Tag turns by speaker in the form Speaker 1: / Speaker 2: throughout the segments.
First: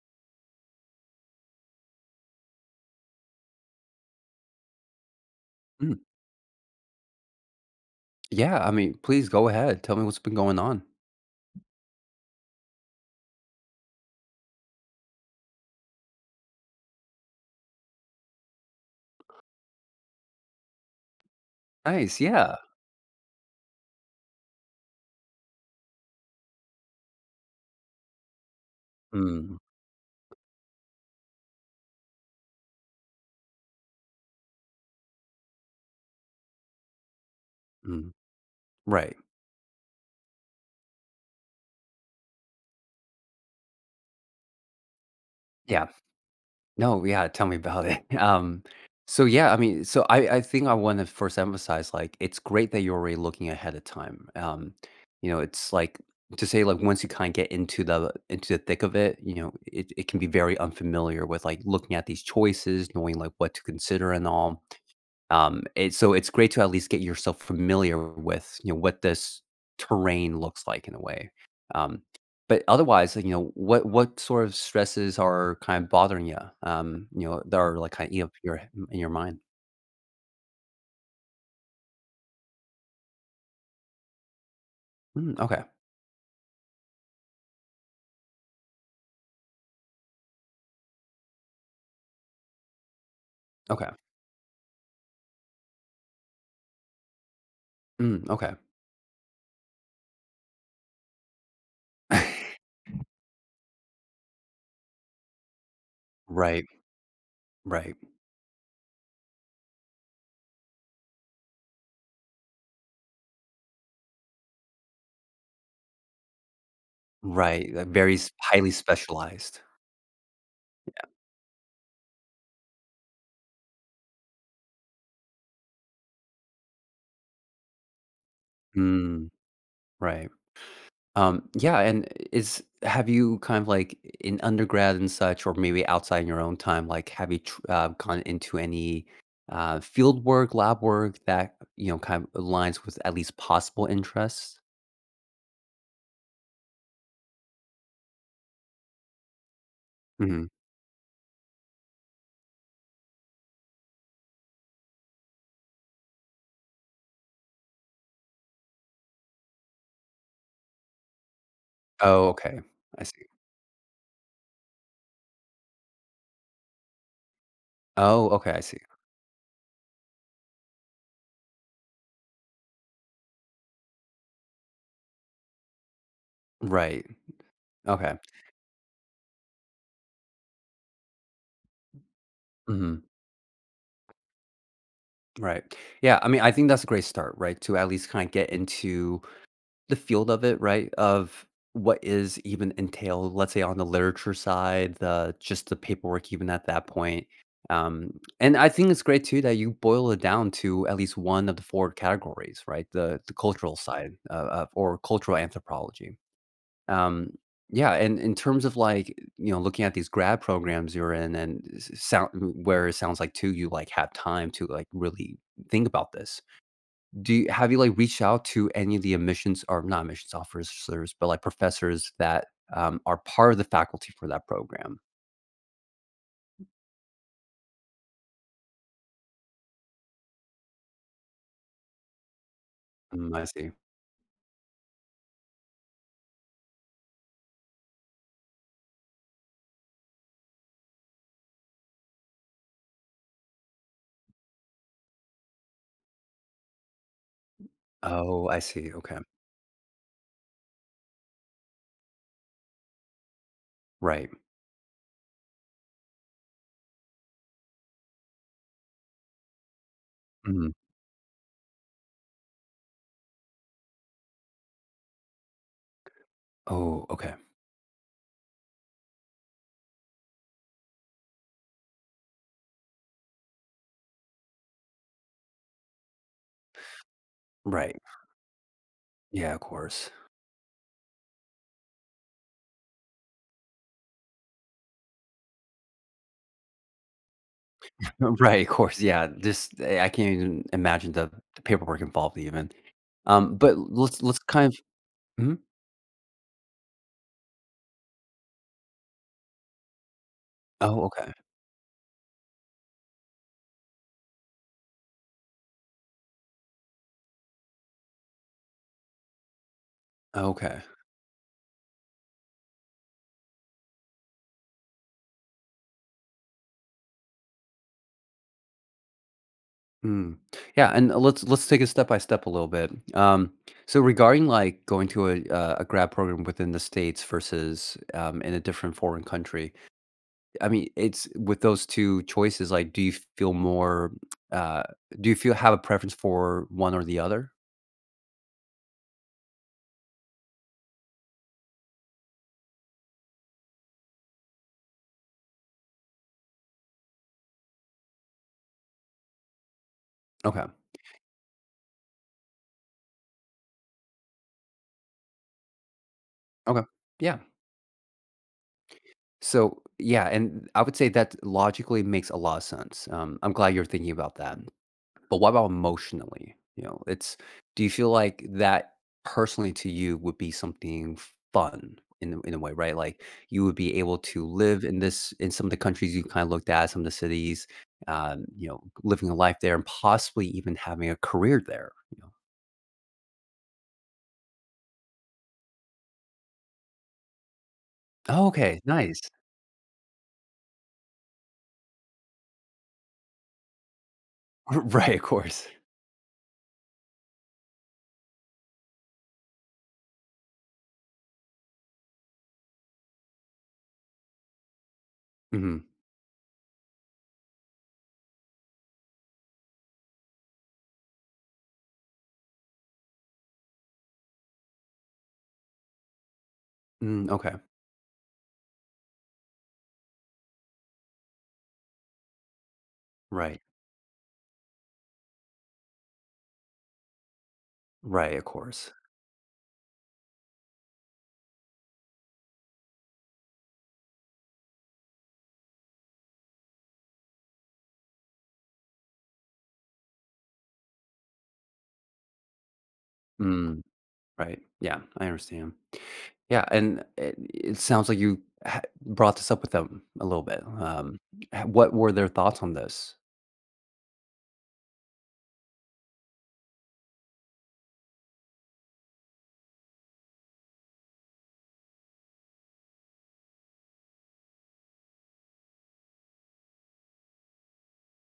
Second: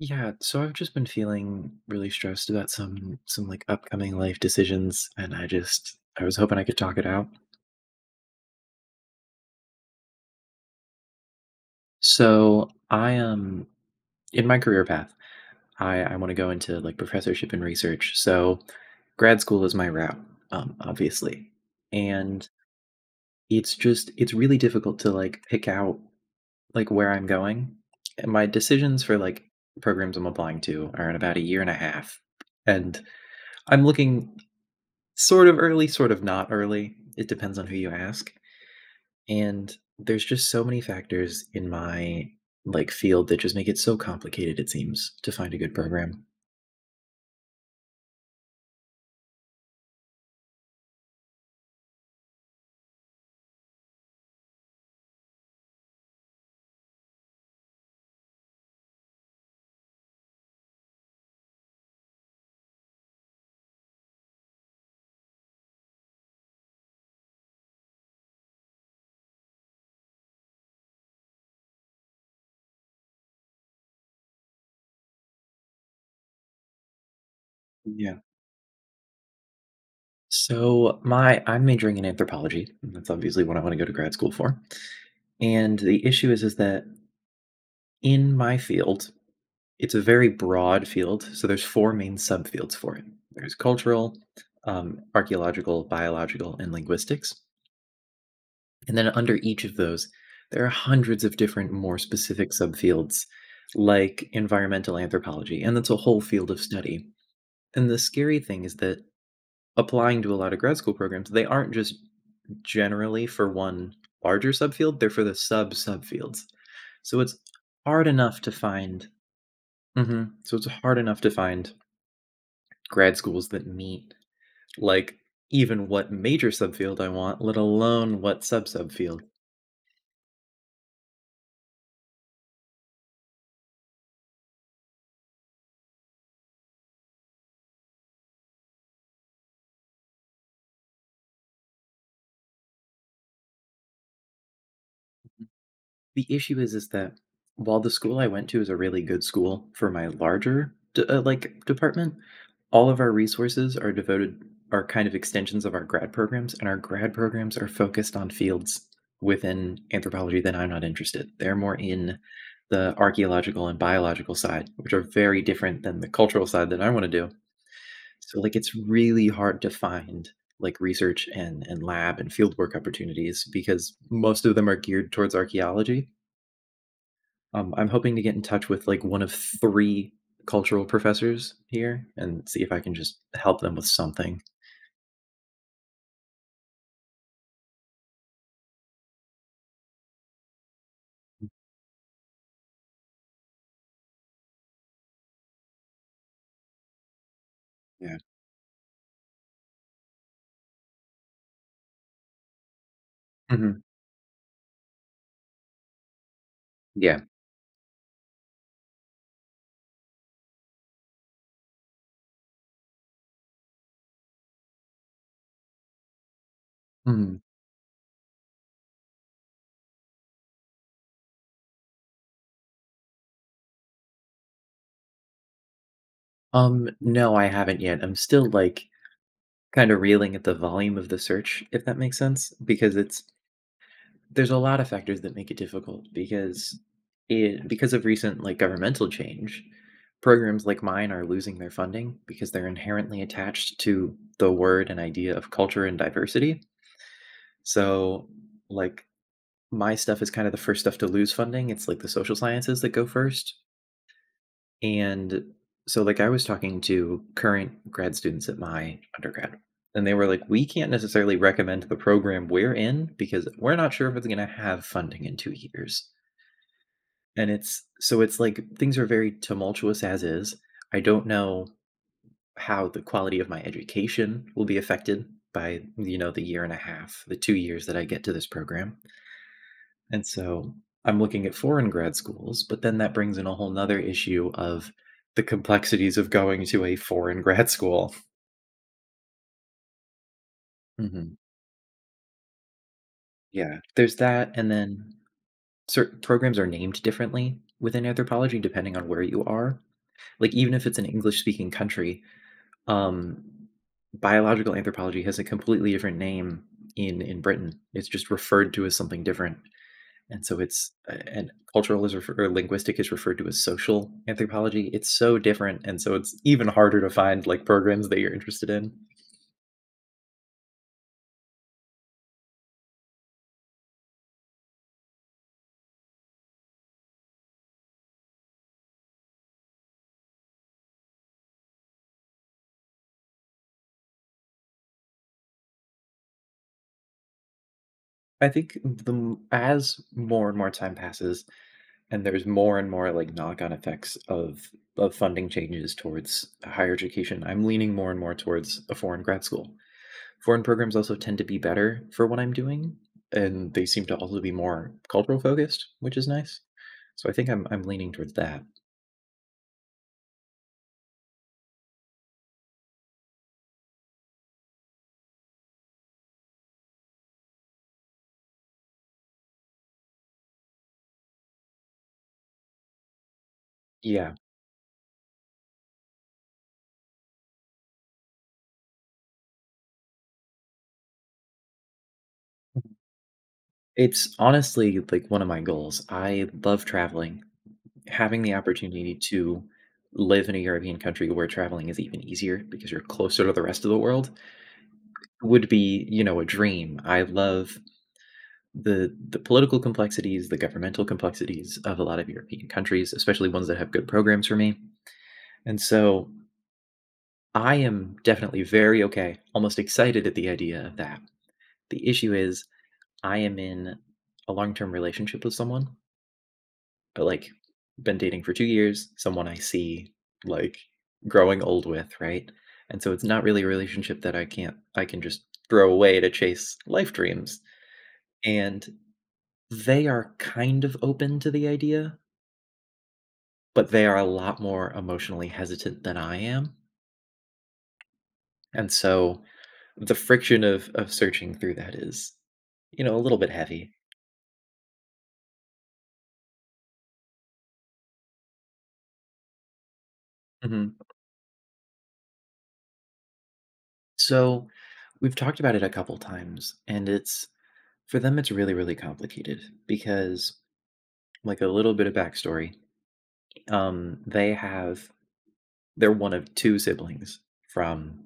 Speaker 1: Yeah, so I've just been feeling really stressed about some like upcoming life decisions, and I just
Speaker 2: Mm,
Speaker 1: I was hoping I could talk it out.
Speaker 2: yeah, I mean, please go ahead. Tell me what's been going on.
Speaker 1: So, I am in my career path. I want to go into like professorship and research. So, grad school is my route, obviously.
Speaker 2: Nice,
Speaker 1: And
Speaker 2: yeah.
Speaker 1: it's really difficult to like pick out like where I'm going. And my decisions for like
Speaker 2: Mm,
Speaker 1: programs I'm applying to are in about a year and a half. And I'm looking. Sort of early, sort of not early. It depends on who you
Speaker 2: mm,
Speaker 1: ask.
Speaker 2: right.
Speaker 1: And there's just so many factors in my like field that just make it so complicated it seems to find a good
Speaker 2: Yeah.
Speaker 1: program.
Speaker 2: No, yeah, tell me about it. So yeah, I mean, so I think I want to first emphasize, like, it's great that you're already looking ahead of time. It's like to say like once you kind of get into the thick of it, it can be very unfamiliar with like looking at these choices, knowing like what to consider and all. It So it's great to at least get yourself familiar with, what this terrain looks like in a way. Um, but otherwise, like, what sort of stresses are kind of bothering you? That are like kind of
Speaker 1: Yeah.
Speaker 2: eating up your in your mind.
Speaker 1: So my I'm majoring in anthropology, and that's obviously what I want to go to grad school for.
Speaker 2: Mm, okay.
Speaker 1: And the issue is that in my field, it's a very broad field, so there's 4 main subfields for it. There's
Speaker 2: Okay.
Speaker 1: cultural, archaeological, biological, and linguistics.
Speaker 2: Mm, okay.
Speaker 1: And then under each of those, there are hundreds of different, more specific subfields, like environmental anthropology, and that's a whole field of
Speaker 2: Right.
Speaker 1: study. And
Speaker 2: Right.
Speaker 1: the scary thing is that applying to a lot of grad school programs, they aren't just generally for one larger subfield, they're for the sub-subfields. So it's
Speaker 2: Right. Like,
Speaker 1: hard
Speaker 2: very s
Speaker 1: enough to
Speaker 2: highly
Speaker 1: find.
Speaker 2: specialized.
Speaker 1: Mhm. So it's hard enough to find grad schools that meet like even what major subfield I want, let alone what sub subfield.
Speaker 2: Mm, right. Yeah, and is have you kind of like in undergrad and such, or maybe outside in your own time, like have you gone into any field work, lab work that kind of aligns with at least possible interests?
Speaker 1: The issue is that while the school I went to is a really good school for my
Speaker 2: Hmm.
Speaker 1: larger d like, department, all of our resources are devoted are kind of extensions of our grad programs, and our grad programs are focused on fields within anthropology that I'm not interested. They're more in
Speaker 2: Oh, okay,
Speaker 1: the
Speaker 2: I see.
Speaker 1: archaeological and biological side, which are very different than the cultural side that I wanna do.
Speaker 2: Oh,
Speaker 1: So,
Speaker 2: okay,
Speaker 1: like,
Speaker 2: I
Speaker 1: it's
Speaker 2: see.
Speaker 1: really hard to find, like, research and lab and fieldwork opportunities because most of them are geared towards archaeology.
Speaker 2: Right.
Speaker 1: I'm hoping
Speaker 2: Okay.
Speaker 1: to get in touch with like one of three cultural professors here and see if I can
Speaker 2: Hmm.
Speaker 1: just help them with something.
Speaker 2: Right. Yeah. I mean, I think that's a great start, right? To at least kind of get into the field of it, right? Of what is even entailed, let's say on the literature side, the just the paperwork even at that point. Um,
Speaker 1: Yeah.
Speaker 2: and I think it's great too that you boil it down to at least one of the four categories, right? The cultural
Speaker 1: Mhm.
Speaker 2: side, of or cultural anthropology.
Speaker 1: Yeah.
Speaker 2: Um, yeah, and in terms of like looking at these grad programs you're in, and sound where it sounds like too you like have time to like really think about this. Do
Speaker 1: Mhm.
Speaker 2: you have you, like, reached out to any of the admissions or not admissions officers, but, like, professors that are part of the faculty for that program?
Speaker 1: No, I haven't yet. I'm still like kind of reeling at the volume of the search, if that makes sense, because it's
Speaker 2: Mm, I see.
Speaker 1: there's a lot of factors that make it difficult because it because of recent like governmental change, programs like mine are losing their funding because they're inherently attached to the word and idea of culture and diversity. So,
Speaker 2: Oh, I see,
Speaker 1: like,
Speaker 2: okay.
Speaker 1: my stuff is kind of the first stuff to lose funding. It's like the social sciences that go first.
Speaker 2: Right.
Speaker 1: And so, like, I was talking to current grad students at my undergrad, and they were like, we
Speaker 2: Mhm.
Speaker 1: can't necessarily recommend the program we're in because we're not sure if it's going to have funding in 2 years.
Speaker 2: Oh, okay.
Speaker 1: And it's like things are very tumultuous as is. I don't know how the quality of my education will be affected by, the year and a half, the 2 years
Speaker 2: Right.
Speaker 1: that I get to this program.
Speaker 2: Yeah, of course.
Speaker 1: And so I'm looking at foreign grad schools, but then that brings in a whole nother issue of the complexities of going to a foreign grad school.
Speaker 2: Right, of course, yeah, just I can't even imagine the
Speaker 1: Mhm.
Speaker 2: the paperwork involved even. But
Speaker 1: Yeah, there's
Speaker 2: let's
Speaker 1: that, and
Speaker 2: kind of
Speaker 1: then
Speaker 2: mhm?
Speaker 1: certain programs are named differently within anthropology depending on where you are. Like, even if it's
Speaker 2: Oh,
Speaker 1: an
Speaker 2: okay.
Speaker 1: English speaking country, um, biological anthropology has a completely different name in Britain. It's just referred to as something different. And so
Speaker 2: Okay.
Speaker 1: it's and cultural is refer or linguistic is referred to as social anthropology. It's so different, and so it's even harder to find, like, programs that you're interested in.
Speaker 2: Mm. Yeah, and let's take it step by step a little bit. Um, so regarding like going to a grad program within the States versus in a different foreign country, I mean, it's with those two choices. Like, do you feel more? Uh, do you feel have a preference for one or the other?
Speaker 1: I think the m as more and more time passes and there's more and more, like, knock-on effects of funding changes towards higher education, I'm leaning more and more towards a foreign grad school. Foreign
Speaker 2: Okay.
Speaker 1: programs also tend to be better for what I'm doing, and they seem to also be more cultural focused, which is nice.
Speaker 2: Okay.
Speaker 1: So I
Speaker 2: Yeah.
Speaker 1: think I'm leaning towards that.
Speaker 2: So yeah, and I would say that logically makes a lot of sense. I'm glad you're thinking about that. But what about emotionally? You know, it's do you feel like that personally to you would be something fun in a way, right? Like you would be able
Speaker 1: Yeah.
Speaker 2: to live in some of the countries you kind of looked at, some of the cities, living a life there and possibly even having a career there. You know,
Speaker 1: It's honestly like one of my goals. I love traveling. Having
Speaker 2: oh,
Speaker 1: the
Speaker 2: okay,
Speaker 1: opportunity
Speaker 2: nice,
Speaker 1: to live in a European country where traveling is even easier because you're closer to the rest of the world
Speaker 2: right? Of course.
Speaker 1: would be, a dream. I love the political complexities, the governmental complexities of a lot of European countries, especially ones that have good programs for me. And
Speaker 2: Hmm.
Speaker 1: so I am definitely very okay, almost excited at the idea of that. The issue is I am in a long-term relationship with someone, but,
Speaker 2: Mm,
Speaker 1: like,
Speaker 2: okay,
Speaker 1: been dating for 2 years, someone I see, like, growing old with, right? And so it's not
Speaker 2: right,
Speaker 1: really a relationship that I can't, I can just throw away to chase life dreams,
Speaker 2: right, of
Speaker 1: and
Speaker 2: course.
Speaker 1: they are kind of open to the idea, but they are a lot more emotionally hesitant than I am. And so the friction of searching through that is, a little bit
Speaker 2: Mm.
Speaker 1: heavy.
Speaker 2: Right. Yeah, I understand. Yeah, and it sounds like you ha brought this up with them a little bit.
Speaker 1: Mhm.
Speaker 2: H What were their thoughts on this?
Speaker 1: So we've talked about it a couple times, and it's for them, it's really, really complicated because, like, a little bit of backstory. Um, they have they're one of two siblings from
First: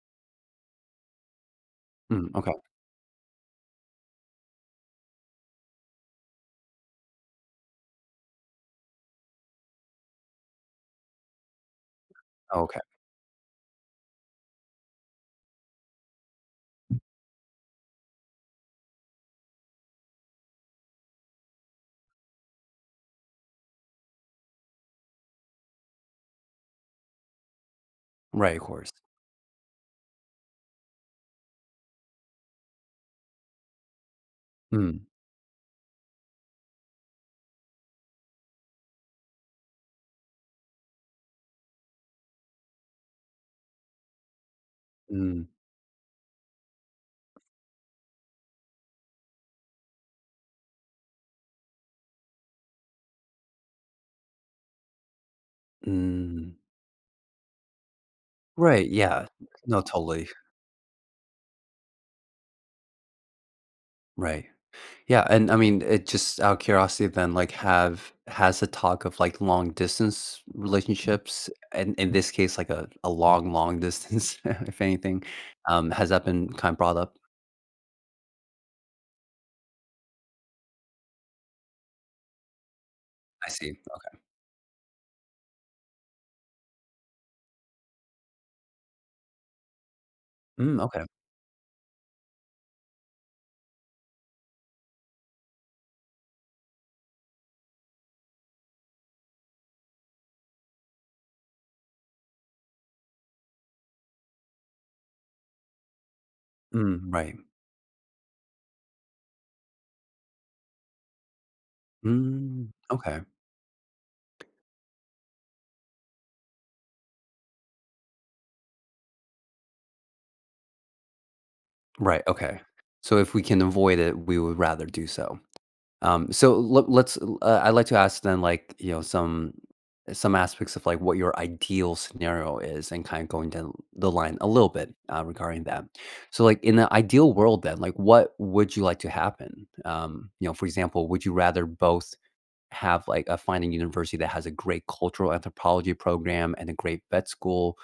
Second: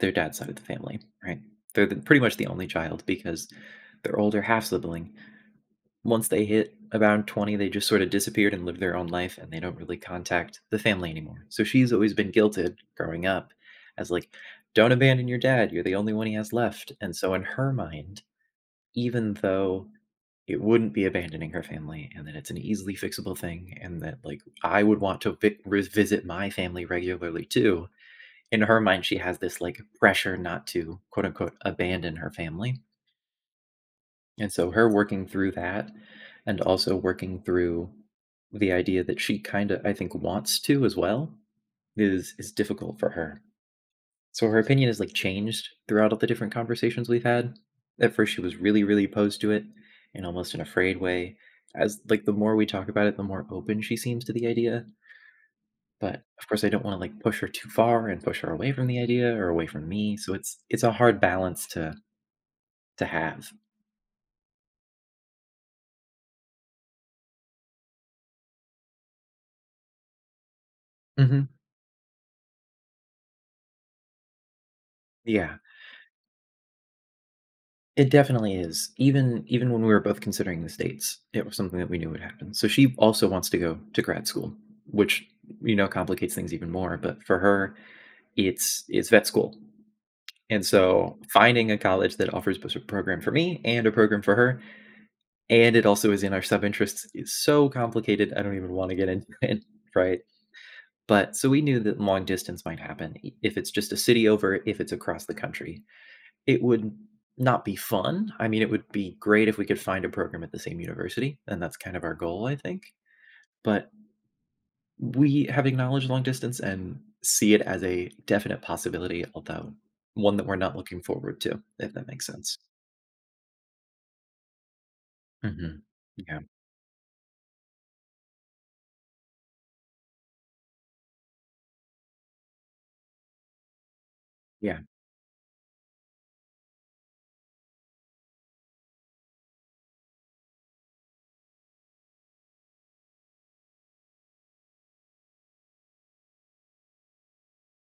Speaker 1: their dad's side of the family, right? They're pretty
Speaker 2: Mm,
Speaker 1: much the
Speaker 2: okay.
Speaker 1: only child because their older half sibling, once they hit around 20, they just sort of disappeared and lived their own life, and they don't really contact the family anymore. So she's always been
Speaker 2: Oh,
Speaker 1: guilted
Speaker 2: okay.
Speaker 1: growing up as like, don't abandon your dad. You're the only one he has left. And so, in her mind, even though it wouldn't be abandoning her family and that it's an easily fixable thing, and that like I would want to revisit my family regularly too,
Speaker 2: Right,
Speaker 1: in
Speaker 2: of
Speaker 1: her
Speaker 2: course.
Speaker 1: mind, she has this like pressure not to quote unquote abandon her family, and so her
Speaker 2: Mm,
Speaker 1: working through that and also working through the idea that she kinda, I think, wants to as well is difficult for her. So her opinion has, like,
Speaker 2: mm,
Speaker 1: changed throughout all the different conversations we've had. At first, she was really, really opposed to it in almost an afraid way. As like, the more we talk about it, the more open she seems to the idea, but, of
Speaker 2: mm.
Speaker 1: course, I don't wanna, like, push her too far and push her away from
Speaker 2: Right,
Speaker 1: the
Speaker 2: yeah.
Speaker 1: idea or away
Speaker 2: No,
Speaker 1: from me,
Speaker 2: totally.
Speaker 1: so it's a hard balance to have.
Speaker 2: Right. Yeah, and, I mean, it just out of curiosity then, like, have has the talk of, like, long distance
Speaker 1: Mhm.
Speaker 2: relationships, and in this case, like, a long, long distance, if anything,
Speaker 1: Yeah.
Speaker 2: has that been kind of brought up?
Speaker 1: It definitely is. Even when we were both considering the states, it was something that we knew would happen. So she also wants
Speaker 2: I
Speaker 1: to
Speaker 2: see.
Speaker 1: go to
Speaker 2: Okay.
Speaker 1: grad school, which complicates things even more. But for her, it's vet school, and
Speaker 2: Mm, okay.
Speaker 1: so finding a college that offers both a program for me and a program for her, and it also is in our sub interests, is so complicated. I don't even want to get into it, right? But so we knew that long distance might happen if it's just a city over, if it's across the country. It would
Speaker 2: Mm, right.
Speaker 1: not be fun. I mean, it would be great if we could find a program at the same university, and that's kind of our goal, I
Speaker 2: Mm,
Speaker 1: think.
Speaker 2: okay.
Speaker 1: But we have acknowledged long distance and see it as a definite possibility, although one that we're not looking forward to, if that
Speaker 2: Right,
Speaker 1: makes sense.
Speaker 2: okay. So if we can avoid it, we would rather do so.
Speaker 1: Hmm.
Speaker 2: Um,
Speaker 1: Yeah,
Speaker 2: so let's. I'd like to ask then, like, some aspects of like what your ideal scenario is, and kind of going down the line a little
Speaker 1: yeah.
Speaker 2: bit, regarding that. So, like in the ideal world, then, like what would you like to happen? For example, would you rather both have, like, a find a university that has a great cultural anthropology program and a great vet school,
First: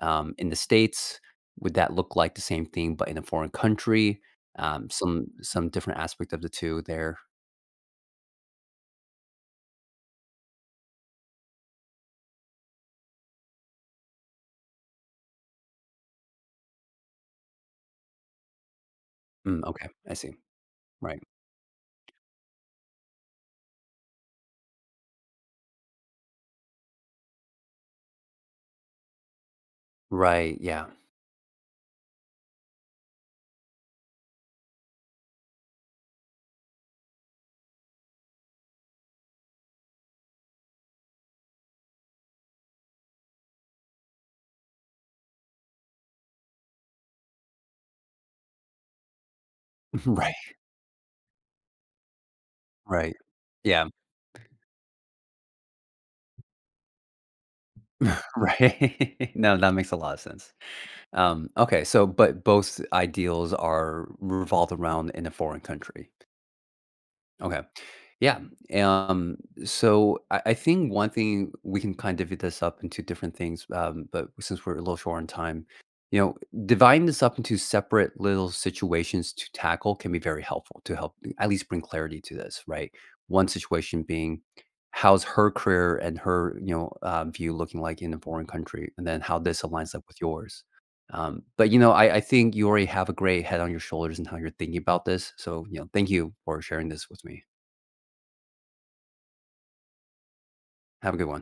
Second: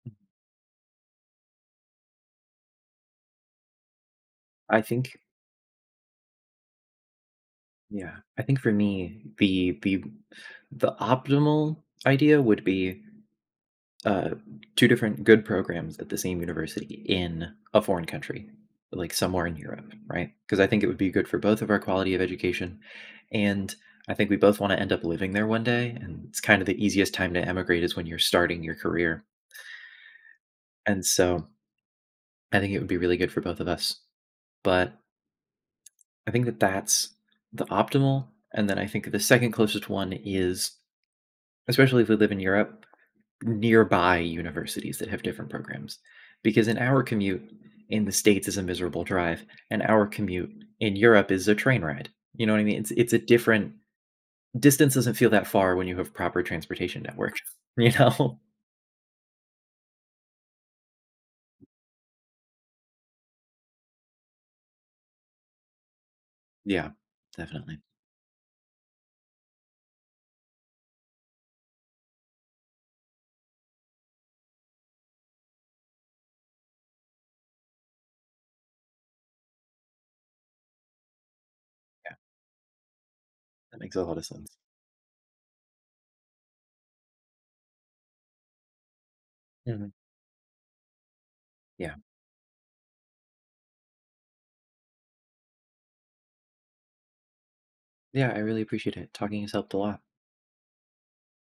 Speaker 2: in the States? Would that look like the same thing but in a foreign country?
Speaker 1: I
Speaker 2: Um,
Speaker 1: think,
Speaker 2: some some different aspect of the two there.
Speaker 1: yeah, I think for me, the optimal idea would be uh, two different good programs at the same university in a foreign country, like somewhere in
Speaker 2: Mm, okay,
Speaker 1: Europe,
Speaker 2: I
Speaker 1: right?
Speaker 2: see.
Speaker 1: Because I think it would be
Speaker 2: Right.
Speaker 1: good for both of our quality of education. And I think we both want to end up living there one day. And it's kind of the easiest time to emigrate is when you're starting your career.
Speaker 2: Right, yeah.
Speaker 1: And so I think it would be really good for both of us. But I think that that's the optimal. And then I think the second closest one is, especially if we live in Europe, nearby universities that have different programs, because an hour commute in the states is a miserable drive. An hour
Speaker 2: Right,
Speaker 1: commute in europe is a train ride, you know what I mean? It's
Speaker 2: right.
Speaker 1: a different.
Speaker 2: Yeah,
Speaker 1: Distance doesn't feel that far when you have proper transportation network you know
Speaker 2: right. No, that makes a lot of sense. Okay, so but both ideals are revolved around in a foreign country.
Speaker 1: yeah
Speaker 2: Okay.
Speaker 1: definitely
Speaker 2: Yeah. Um, so I think one thing we can kind of divvy this up into different things, but since we're a little short on time, you know, dividing this up into separate little situations to tackle can be very helpful to help at least bring clarity to this, right? One
Speaker 1: that makes a
Speaker 2: situation
Speaker 1: lot of
Speaker 2: being
Speaker 1: sense
Speaker 2: how's her career and her, view looking like in a foreign country, and then how this
Speaker 1: Mhm.
Speaker 2: aligns up with yours. Um, but you know,
Speaker 1: Yeah,
Speaker 2: I, I think you already have a great head on your shoulders and how you're thinking about this. So, thank you for sharing this with me.
Speaker 1: yeah, I really appreciate it. Talking has helped a lot.
Speaker 2: Have a good one.